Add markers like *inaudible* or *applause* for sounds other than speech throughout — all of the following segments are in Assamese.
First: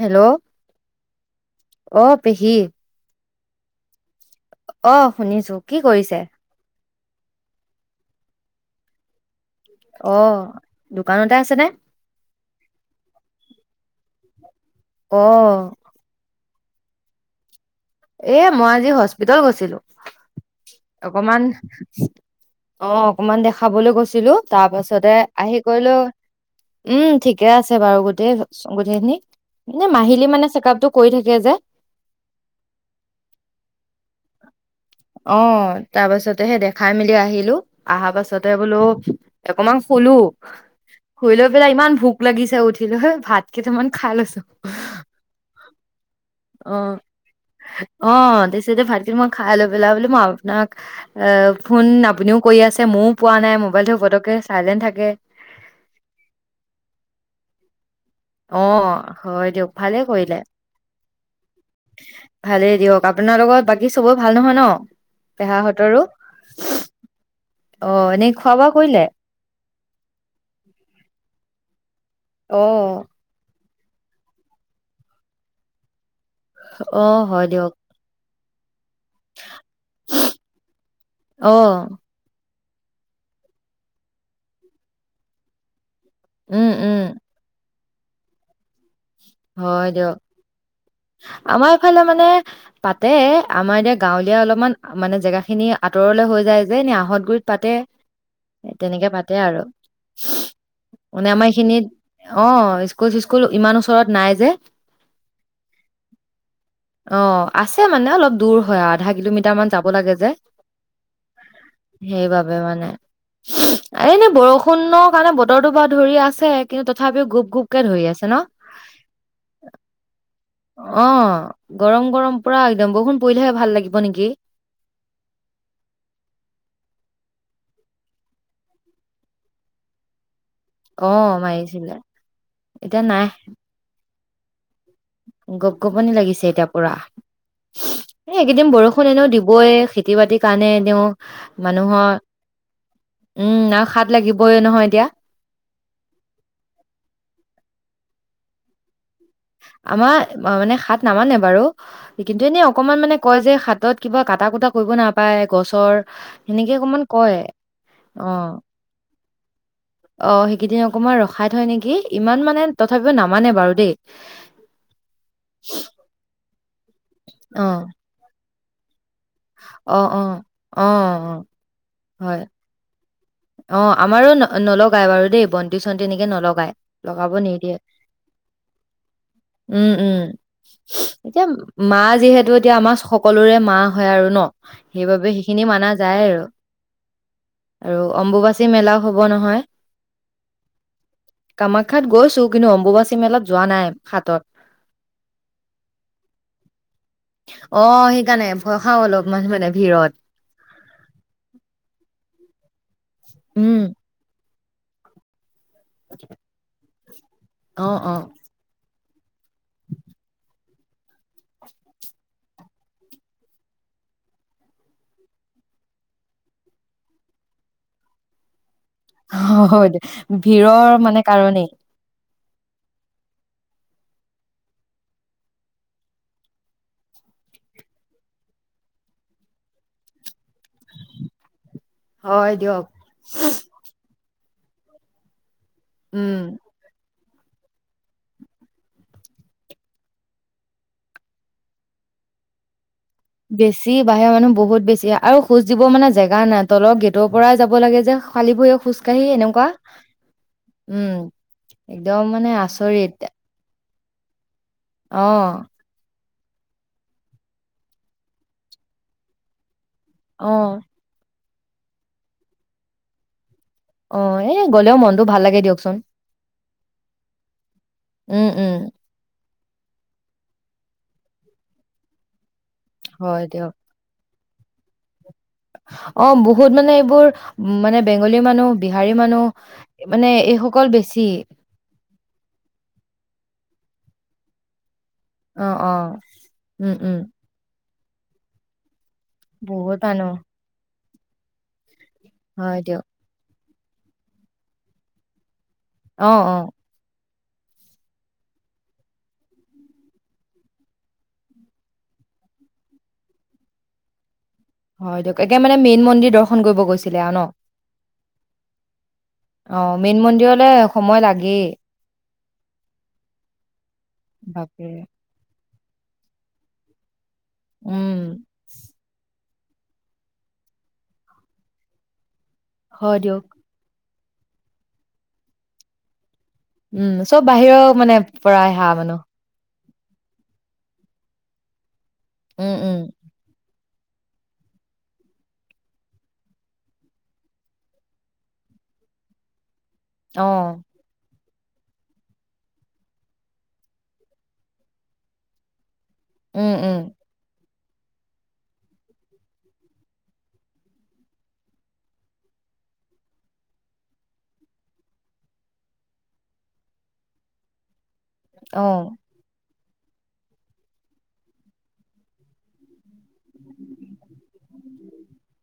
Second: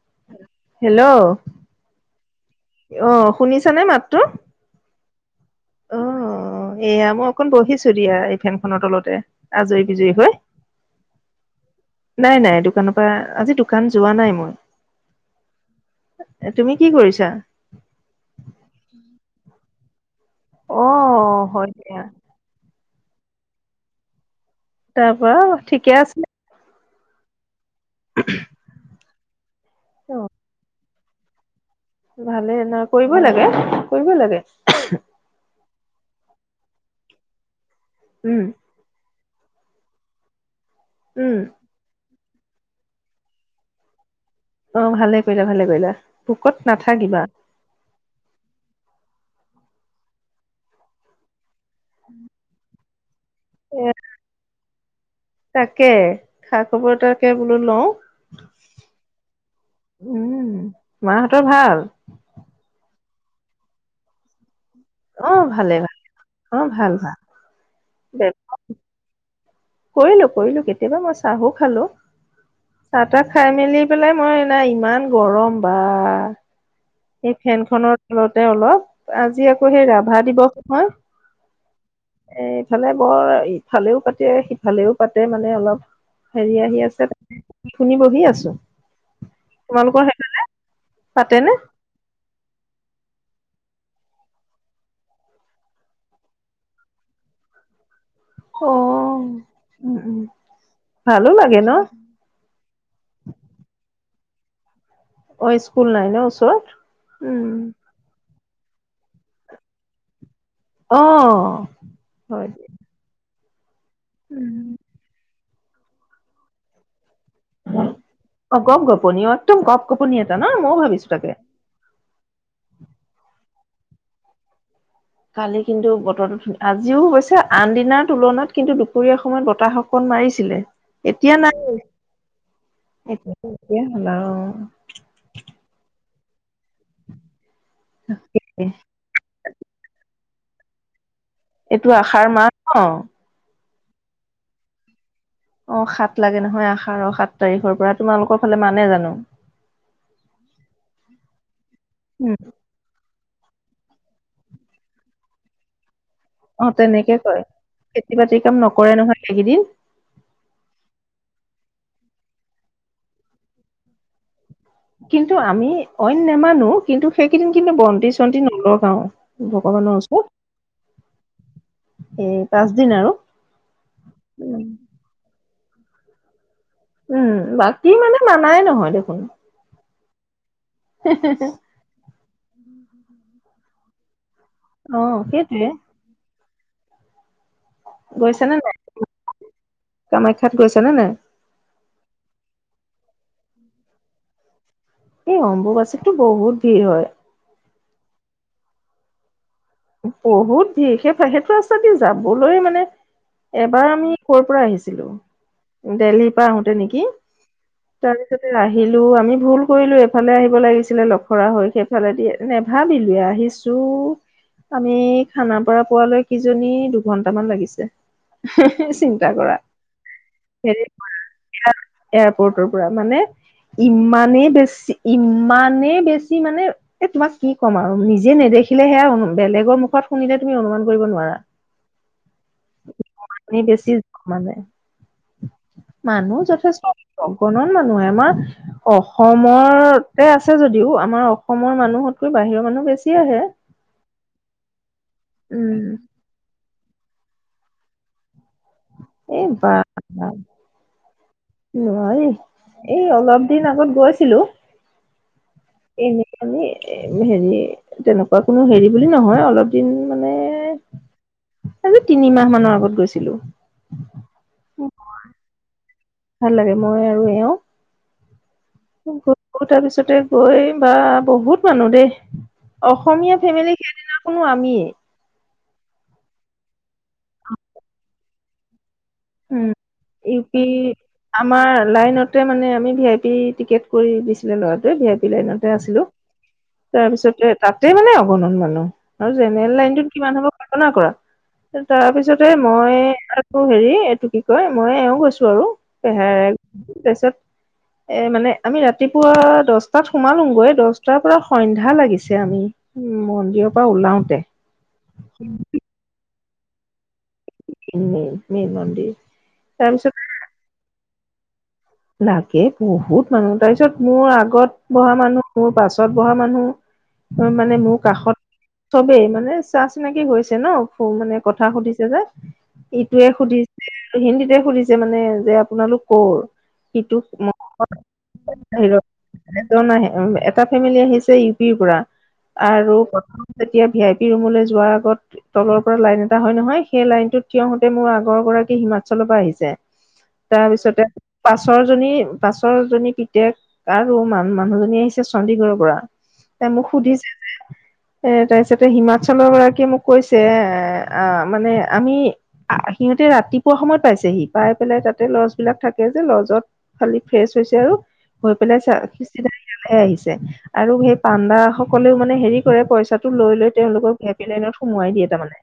হেল্ল' হেল্ল' অ পেহী অ শুনিছানে মাতটো অ শুনিছো কি অ কৰিছে এয়া মই অকণ বহিছো দিয়া এই ফেন খনৰ তলতে আজৰি বিজৰি অ হৈ দোকানতে আছেনে নাই নাই দোকান পা আজি দোকান যোৱা নাই মই অ এ তুমি কি কৰিছা এ মই আজি হস্পিতেল গৈছিলো অ অকমান হয় দিয়া অ অকমান দেখাবলৈ গৈছিলো তাৰ পাছতে পৰা আহি ঠিকে কইলো আছে উম ঠিকে আছে বাৰু গোটেই চ গোটেই খিনি এনে অ মাহিলী মানে চেক আপটো কৈ থাকে যে ভালে ন কৰিবই লাগে কৰিবই লাগে অ তাৰ পাছতে হে দেখাই মেলি আহিলো আহা উম পাছতে বুলো অকমান শুলো শুই উম লৈ পেলাই ইমান ভোক লাগিছে উঠিলো লৈ ভাত কেইটামান খাই লৈছো অ ভালে কৰিলা ভালে কৰিলা ভোকত অ নাথাকিবা অ তাৰপিছতে ভাত কেইটামান মই খাই লৈ পেলাই বলো মই আপোনাক আহ ফোন আপুনিও কই আছে মও পোৱা নাই এ মোবাইলটো পতকে চাইলেণ্ট থাকে তাকে খা খবৰ এটাকে বোলো লওঁ অ হয় দিয়ক ভালে কৰিলে উম মাহঁতৰ ভাল ভালেই দিয়ক আপোনাৰ লগত বাকী চবয় ভাল নহয় ন অ ভালে ভাল পেহাহঁতৰো অ ভাল অ এনে ভাল খোৱা বোৱা কৰিলে কৰিলো কৰিলো কেতিয়াবা মই চাহো খালো অ', চাহ তাহ খাই মেলি পেলাই মই নাই ইমান গৰম বা অ', এই হয় ফেন দিয়ক খনত অলতে অলপ আজি আকৌ সেই ৰাভা দিৱস নহয় অ এ ইফালে বৰ ইফালেও পাতে সিফালেও পাতে মানে অলপ হেৰি উম, আহি উম, আছে শুনি বহি আছো হয় তোমালোকৰ সেইফালে পাতেনে? সিফালে মানে পাতে আমাৰ এতিয়া গাঁৱলীয়া অলপমান মানে জেগাখিনি আঁতৰলে হৈ যায় যে, এনে আহঁতগুৰিত পাতে অ তেনেকে পাতে আৰু, উম উম ভালো মানে আমাৰ লাগে ন এইখিনিত অঁ স্কুল চিস্কুল ইমান ওচৰত নাই যে। অ স্কুল নাই ন ওচৰত, অ উম। আছে মানে অলপ দূৰ হয় আও, আধা কিলোমিটাৰ মান যাব লাগে যে। অ হয় সেইবাবে মানে। এনেই উম বৰষুণৰ কাৰণে বতৰটো বাৰু ধৰি আছে, কিন্তু তথাপিও গ্ৰুপ গ্ৰুপকে ধৰি আছে ন? অ গপ গোপনী অ একদম গপ গোপনী এটা ন! মইও অ ভাবিছো তাকে। গৰম গৰম পোৰা একদম বৰষুণ পৰিলেহে ভাল লাগিব নেকি। কালি কিন্তু বতৰটো ধু, আজিও অৱশ্যে আন দিনাৰ তুলনাত কিন্তু দুপৰীয়া সময়ত বতাহক অকণ মাৰিছিলে, অ এতিয়া নাই মাৰিছিলে এতিয়া এতিয়া হল আৰু। গপ গপনি লাগিছে এতিয়া পোৰা! এ এইকেইদিন বৰষুণ এনেও দিবই খেতি-বাতিৰ কাৰণে এনেও এইটো মানুহৰ আষাৰ মাহ ন উম আৰু হাত লাগিবই নহয় এতিয়া। অঁ হাত লাগে নহয় আহাৰ সাত তাৰিখৰ পৰা, তোমালোকৰ ফালে মানে জানো? আমাৰ মানে হাত নামানে বাৰু, উম কিন্তু এনে অকমান মানে কয় যে হাতত কিবা কাটা কুটা কৰিব নাপায় গছৰ অঁহ সেনেকে অকমান তেনেকে কয়, খেতি-বাতি কাম নকৰে নহয়, সেইকেইদিন। অহ সেইকেইদিন অকণমান ৰখাই থয় নেকি? ইমান মানে, তথাপিও নামানে বাৰু দেই। কিন্তু, আমি অইন নেমানো, কিন্তু সেইকেইদিন অ কিন্তু বন্তি-চন্তি নলগাওঁ। ভগৱানৰ অ অ ওচৰত, অ অ এই পাঁচদিন আৰু। অঁ আমাৰো ন, নলগাই বাৰু দেই, বন্তি-চন্তি এনেকে নলগাই। উম লগাব নিদিয়ে, বাকী মানে মানাই নহয় দেখোন উম উম, এতিয়া মা যিহেতু, এতিয়া আমাৰ সকলোৰে মা হয় আৰু ন', অ সেইবাবে সেইখিনি সেইটোৱে মানা যায় আৰু। আৰু গৈছে নে অম্বুবাচী মেলাও হব নহয়। কামাখ্যাত গৈছা নে নাই? কামাখ্যাত গৈছো, কিন্তু অম্বুবাচী মেলাত যোৱা নাই, হাতত। এই অম্বুবাচীতটো বহুত ভিৰ হয়! অঁ সেইকাৰণে ভয় খাওঁ অলপমান মানে ভিৰত। বহুত ভিৰ! সেই, সেইটো ৰাস্তা দি যাবলৈ মানে, উম, এবাৰ আমি কৰ পৰা আহিছিলো? দেলহিৰ পৰা আহোতে নেকি? অ', অ', তাৰপিছত আহিলো, আমি ভুল কৰিলো, এইফালে আহিব লাগিছিলে লফৰা হৈ সেইফালেদি, নেভাবিলো আহিছো ছো আমি খানাপাৰা পোৱালৈ, কিজানি দুঘন্টামান লাগিছে। চিন্তা কৰা, হয় দে হেৰি ভিৰৰ পৰা মানে কাৰণেই। ইয়াৰ এয়াৰপৰ্টৰ পৰা, মানে ইমানেই বেছি, ইমানেই বেছি মানে এ', তোমাক কি ক'ম আৰু, নিজে নেদিখিলে সেইয়া অনু বেলেগৰ মুখত শুনিলে তুমি অনুমান কৰিব নোৱাৰা, হয় দিয়ক, ইমানেই বেছি মানে, উম। মানুহ যথেষ্ট, অগণন মানুহ আহে, আমাৰ অসমতে আছে যদিও, আমাৰ অসমৰ মানুহতকৈ বাহিৰৰ মানুহ বেছি আহে। বেছি বাহিৰৰ মানুহ বহুত বেছি, আৰু খোজ উম দিব মানে জেগা না তলৰ গেটৰ পৰাই যাব লাগে যে, খালী ভৰিয়ে খোজকাঢ়ি এই এনেকুৱা, বা উম, নোৱাৰি একদম মানে এই আচৰিত। অলপ দিন আগত গৈছিলো। অ'। এই এনেকুৱা যে হেৰি, তেনেকুৱা কোনো হেৰি বুলি নহয়। অলপ দিন মানে অ'। আজি তিনিমাহ মানৰ আগত গৈছিলো। অ', এই গ'লেও মনটো ভাল লাগে দিয়কচোন, ভাল লাগে মই উম উম। *unintelligible* পিছতে গৈ, বা বহুত মানুহ দেই। অসমীয়া হয় ফেমিলি দিয়ক সেইদিনাখনো আমিয়ে। অ', বহুত মানে এইবোৰ উম, মানে বেংগলী মানুহ বিহাৰী মানুহ, মানে এইসকল বেছি। অ', লাইনত তে মানে আমি ভি-আই-পি টিকেট কৰি দিছিলে ল'ৰাতোৱে ভি আই পি অ', লাইনতে আছিলো, অ', উম, উম, তাৰপিছতে তাতে মানে অগণন মানুহ, আৰু জেনেৰেল বহুত লাইনটোত মানুহ কিমান হ'ব কল্পনা কৰা, তাৰপিছত তাতে হয় মই দিয়ক আৰু হেৰি এইটো কি কয়, মই আৰু এওঁ গৈছো আৰু অ', পেহায়েৰ। অ', তাৰপিছত এ', মানে আমি ৰাতিপুৱা দহটাত সোমালোগৈ, দহটাৰ পৰা সন্ধ্যা লাগিছে আমি উম, মন্দিৰৰ পৰা ওলাওতে। হয় দিয়ক, একে মানে মেইন মন্দিৰ দৰ্শন কৰিব গৈছিলে আৰু ন'? উম, মেইন মন্দিৰ, তাৰপিছত মন্দিৰলৈ সময় লাগেই। লাগে, বহুত মানুহ, তাৰপিছত মোৰ আগত বাপৰে বহা মানুহ মোৰ পাছত বহা মানুহ, মানে মোৰ উম, কাষত চবেই মানে চা চিনাকি হৈছে ন, মানে কথা সুধিছে যে হয় ইটোৱে দিয়ক সুধিছে হিন্দীটে সুধিছে মানে যে আপোনালোক ক'ৰ? উম, সিটোক চব মই বাহিৰৰ মানে পৰাই অহা বাহিৰৰ মানুহ? এজন আহ এটা ফেমিলি আহিছে ইউ পিৰ পৰা, উম, আৰু উম, প্ৰথম যেতিয়া ভি আই পি ৰুমলৈ যোৱাৰ আগত তলৰ পৰা লাইন এটা হয় নহয়, সেই লাইনটোত থিয় হওঁতে মোৰ আগৰ গৰাকী হিমাচলৰ পৰা আহিছে। তাৰ অ', পিছতে পাছৰ জনী পাছৰ জনী পিতেক আৰু মান মানুহজনী আহিছে চণ্ডীগড়ৰ পৰা। তাই উম, মোক উম, সুধিছে যে এ তাৰপিছতে হিমাচলৰ গৰাকীয়ে মোক কৈছে এ মানে আমি আহ সিহঁতে ৰাতিপুৱা সময়ত পাইছেহি, পাই পেলাই তাতে লজবিলাক থাক যে লজত খালি ফ্ৰেচ হৈছে আৰু হৈ পেলাই চ অ', চাকি জ্বলাই আহিছে, আৰু সেই পাণ্ডা সকলেও মানে হেৰি কৰে, পইচাটো লৈ লৈ তেওঁলোক ভি আই পি লাইনত সুমুৱাই দিয়ে তাৰানে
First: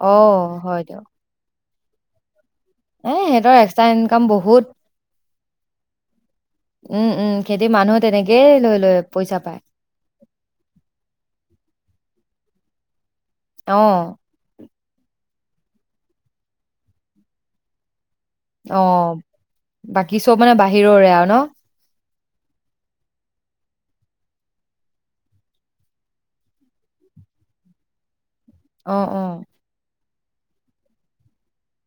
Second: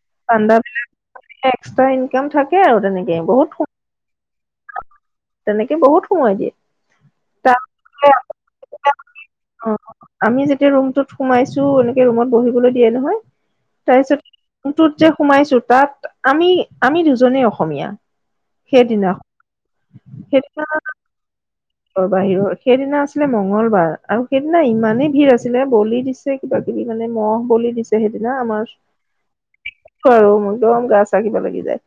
অ', হয় পাণ্ডাবিলাক দিয়ক এক্সট্ৰা ইনকাম থাকে আৰু তেনেকে, বহুত তাৰ ইনকাম বহুত। তেনেকে বহুত সুমুৱাই দিয়ে। উম, উম তাৰ খেতিৰ মানুহে তেনেকেই লৈ লয় পইচা পায়। আমি যেতিয়া ৰুমটোত সোমাইছো, এনেকে ৰুমত বহিবলৈ দিয়ে নহয়। অ', তাৰপিছত ৰোমটোত যে সোমাইছো তাত আমি আমি দুজনেই অসমীয়া। অ' সেইদিনাখন বাকী চব মানে সেইদিনা বাহিৰৰে আৰু ন? বাহিৰৰ। সেইদিনা আছিলে মঙগলবাৰ আৰু সেইদিনা ইমানেই ভিৰ আছিলে বলি দিছে কিবা- কিবি মানে মহ' বুলি দিছে, সেইদিনা আমাৰ অ- অ। কৰ গা চাগিব লাগি যায়।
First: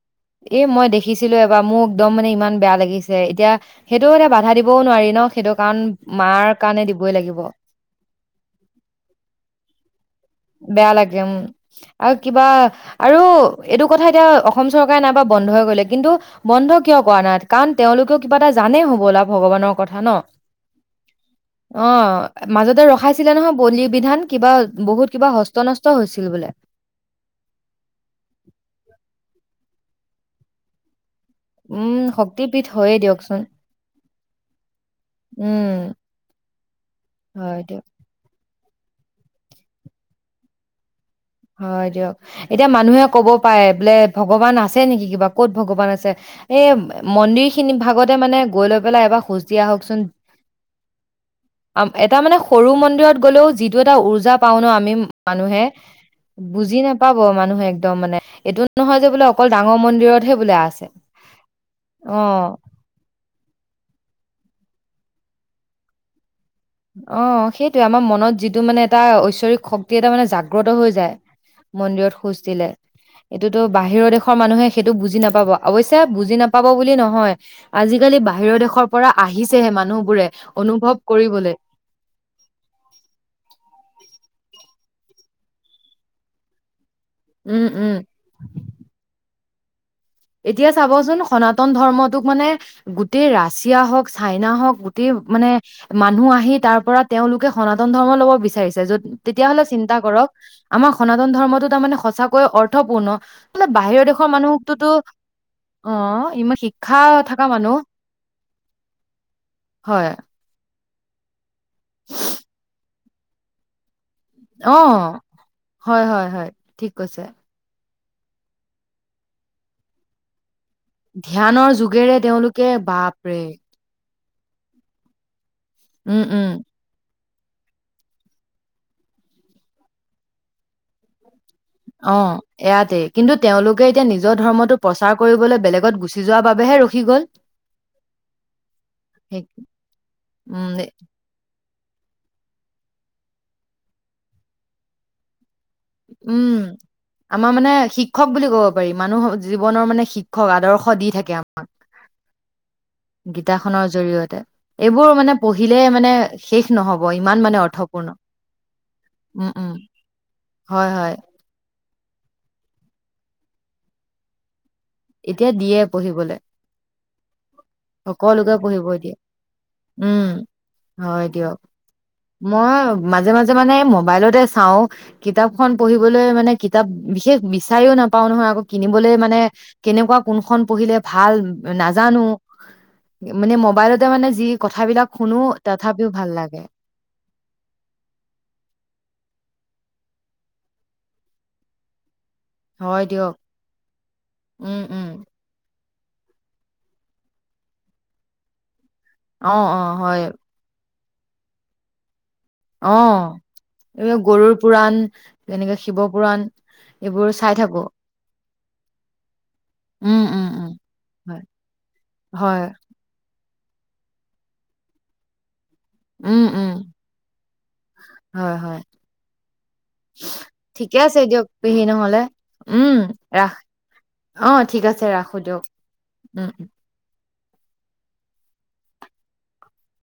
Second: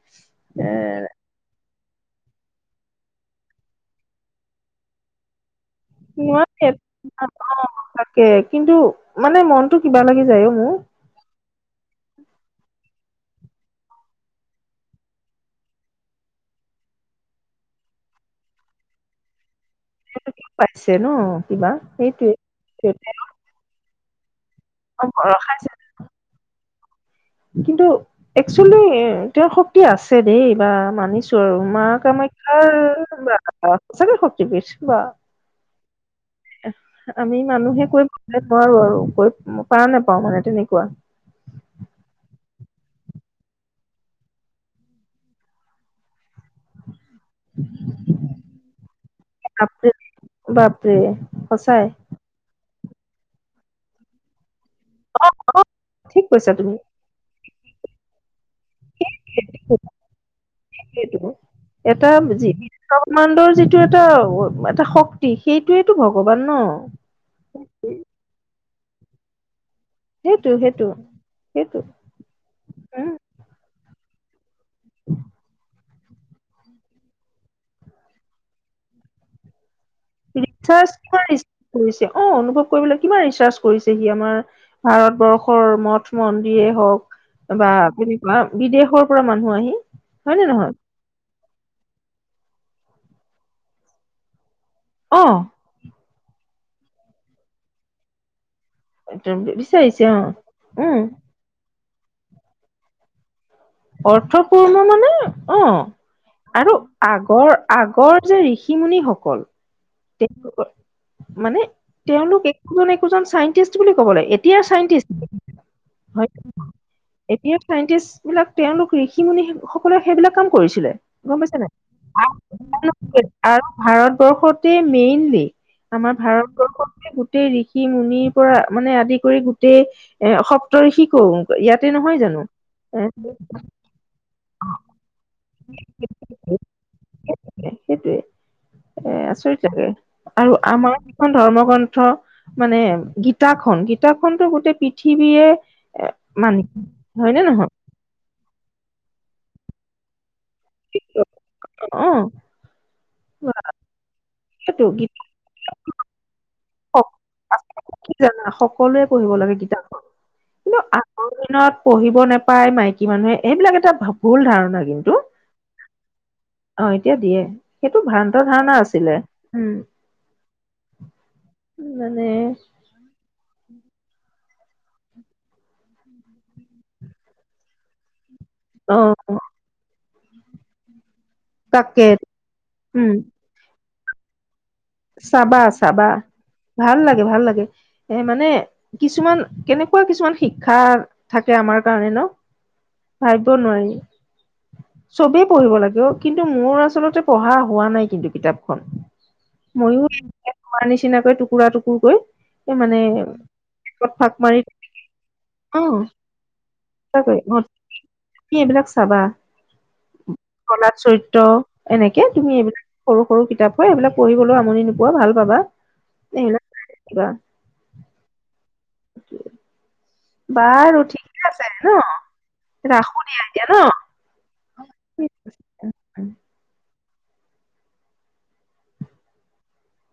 এ মই দেখিছোঁ ছিলো এবাৰ, মোক একদম মানে ইমান বেয়া লাগিছে। এতিয়া সেইটোও এয়া বাধা দিবও নোৱাৰি ন সেইটো কাৰণ মাৰ কাৰণে দিবই লাগিব। কে কিন্তু মানে মনতটো কিবা লাগি যায়ও। বেয়া লাগে উম, আৰু কিবা আৰু এইটো কথা, এতিয়া অসম চৰকাৰে নাইবা বন্ধই কৰিলে। কিন্তু - বন্ধ কিয় কৰা নাই? কাৰণ তেওঁলোকেও কিবা এটা জানেই হ'বলা ভগৱানৰ কথা ন। পাইছে ন কিবা অ, সেইটোৱে মাজতে ৰখাইছ ছিলে নহয়, বলি বিধান কিবা বহুত কিবা ৰখাইছে হস্ত- নষ্ট হৈছিল বোলে। কিন্তু, একচুৱেলি দেও শক্তি আছে দেই, বা মানিছো। তোৰ, মা উম শক্তিপীঠ কামাখ্যাৰ হয়ে দিয়কচোন সঁচাকে শক্তিপীত বা তোৰ উম। আমি হয় দিয়ক মানুহে কৈ পাবলে আৰু কৈ পাৰ নোপাও তেনেকুৱা। হয় দিয়ক। এতিয়া মানুহে ক'ব পাৰে, বোলে ভগৱান আছে নেকি, কিবা ক'ত ভগৱান আছে এ? মন্দিৰ খিনি ভাগতে মানে গৈ লৈ পেলাই এবাৰ খোজ দিয়া বাপৰে আহকচোন। বাপৰে সঁচাই। তাৰ মানে সৰু মন্দিৰত গ'লেও যিটো, এটা উৰ্জা পাও ন, আমি মানুহে ঠিক কৈছা তুমি বুজি নাপাব মানুহে একদম মানে, এইটো নহয় যে বোলে অকল ডাঙৰ মন্দিৰতহে বোলো আছে। সেইটো এটা অ। যি ব্ৰহ্মাণ্ডৰ যিটো এটা এটা শক্তি সেইটোয়েটো ভগৱান ন? অ, সেইটয়ে আমাৰ মনত যিটো মানে এটা ঐশ্বৰিক শ এটা মানে সেইটো জাগ্ৰত সেইটো হৈ যায়, সেইটো মন্দিৰত খোজ দিলে উম এইটোতো বাহিৰৰ দেশৰ মানুহে সেইটো বুজি নাপাব। অৱশ্যে বুজি পাব বুলি নহয়, আজিকালি বাহিৰৰ দেশৰ পৰা আহিছেহে মানুহ। ৰিচাৰ্ছ, কিমান ৰিচাৰ কৰিছে অ অনুভৱ কৰিবলৈ কিমান ৰিচাৰ্চ কৰিছে সি আমাৰ। ভাৰতবৰ্ষৰ মঠ মন্দিয়েই হওক উম বা উম আপুনি বিদেশৰ পৰা মানুহ আহি হয় নে এতিয়া নহয় চাবচোন সনাতন ধৰ্মটোক মানে গোটেই ৰাছিয়া হওক, ছাইনাৰ হওক, গোটেই অ মানে মানুহ আহি তাৰ পৰা তেওঁলোকে সনাতন ধৰ্ম ল'ব বিচাৰিছে। তেতিয়া হ'লে চিন্তা বিচাৰিছে অ কৰক, আমাৰ উম সনাতন ধৰ্মটো তাৰমানে সঁচাকৈয়ে অৰ্থপূৰ্ণ। বোলে বাহিৰৰ দেশৰ অৰ্থপূৰ্ণ মানুহকটোতো মানে অ, ইমান আৰু শিক্ষা থকা আগৰ- মানুহ আগৰ যে ঋষি মুনিসকল হয় মানে তেওঁলোক একোজন- একোজন চাইন্টিষ্ট বুলি ক'ব লাগিব। অ চাইণ্টিষ্ট হয় হয় হয় ঠিক কৈছে এতিয়া চাইণ্টিষ্টবিলাক তেওঁলোক ঋষি মুুনি সকলে সেইবিলাক কাম কৰিছিলে। গম পাইছা নে ধ্যানৰ নাই? যোগেৰে তেওঁলোকে বাপৰে ভাৰতবৰ্ষতে মেইনলি, আমাৰ উম, উম, ভাৰতবৰ্ষতে গোটেই ঋষি মুনিৰ পৰা মানে, আদি কৰি গোটেই এ সপ্ত ঋষিকো অ, ইয়াতে। কিন্তু তেওঁলোকে এতিয়া নিজৰ ধৰ্মটো প্ৰচাৰ কৰিবলৈ বেলেগত গুচি যোৱাৰ বাবেহে ৰখি গ'ল। সেইটোৱে এ সেই- আচৰিত লাগে, আৰু উম, আমাৰ খন ধৰ্ম গ্ৰন্থ মানে গীতাখন গীতাখনতো গোটেই পৃথিৱীয়ে এ উম মানি হয় নে আমাৰ নহয় মানে শিক শিক্ষক বুলি ক'ব পাৰি মানুহ জীৱনৰ মানে শিক্ষক আদৰ্শ দি থাকে আমাক অ গীতাখনৰ জৰিয়তে তাকেতো এইবোৰ গীতা মানে পঢ়িলে মানে শেষ নহ'ব ইমান মানে কি অৰ্থপূৰ্ণ জানা সকলোৱে পঢ়িব উম উম হয় হয় আজি দিনত পঢ়িব নাপাই মাইকী মানুহে সেইবিলাক এটা ভুল ধাৰণা কিন্তু এতিয়া দিয়ে পঢ়িবলে অ এতিয়া দিয়ে সেইটো ভ্ৰান্ত সকলোকে ধাৰণা পঢ়িব দিয়ে। আছিলে উম হয় দিয়ক মানে মই মাজে মাজে মানে মোবাইলতে চাওঁ কিতাপখন পঢ়িবলৈ মানে কিতাপ বিশেষ বিছাৰিও নাপাও নহয় অ কিনিবলৈ মানে কেনেকুৱা কোনখন পঢ়িলে ভাল তাকে নাজানো উম মানে মোবাইলতে মানে যি কথাবিলাক শুনো চাবা চাবা তথাপিও ভাল লাগে ভাল লাগে ভাল লাগে এ মানে কিছুমান কেনেকুৱা কিছুমান শিক্ষা থাকে আমাৰ কাৰণে ন হয় দিয়ক ভাবিবই নোৱাৰি উম উম চবেই পঢ়িব লাগে অ কিন্তু মোৰ আচলতে পঢ়া হোৱা নাই কিন্তু কিতাপখন অ অ মইও হয় এনে তোমাৰ নিচিনাকৈ টুকুৰা টুকুৰ কৈ এ মানে এইবিলাক ভাগ গৰুৰ মাৰি পুৰাণ তেনেকে অ শিৱ পুৰাণ এইবোৰ সঁচাকৈ অ চাই থাকো তুমি এইবিলাক চাবা উম উম উম কলাত হয় চৰিত্ৰ এনেকে তুমি হয় এইবিলাক সৰু সৰু কিতাপ হয় সেইবিলাক পঢ়িবলৈ আমনি নোপোৱা ভাল পাবা উম এইবিলাক উম চাই থাকিবা হয় হয় ঠিকে আছে দিয়ক পেহি নহ'লে উম ৰাখো দিয়া ৰাখ এতিয়া অ ঠিক আছে ৰাখো দিয়ক ন উম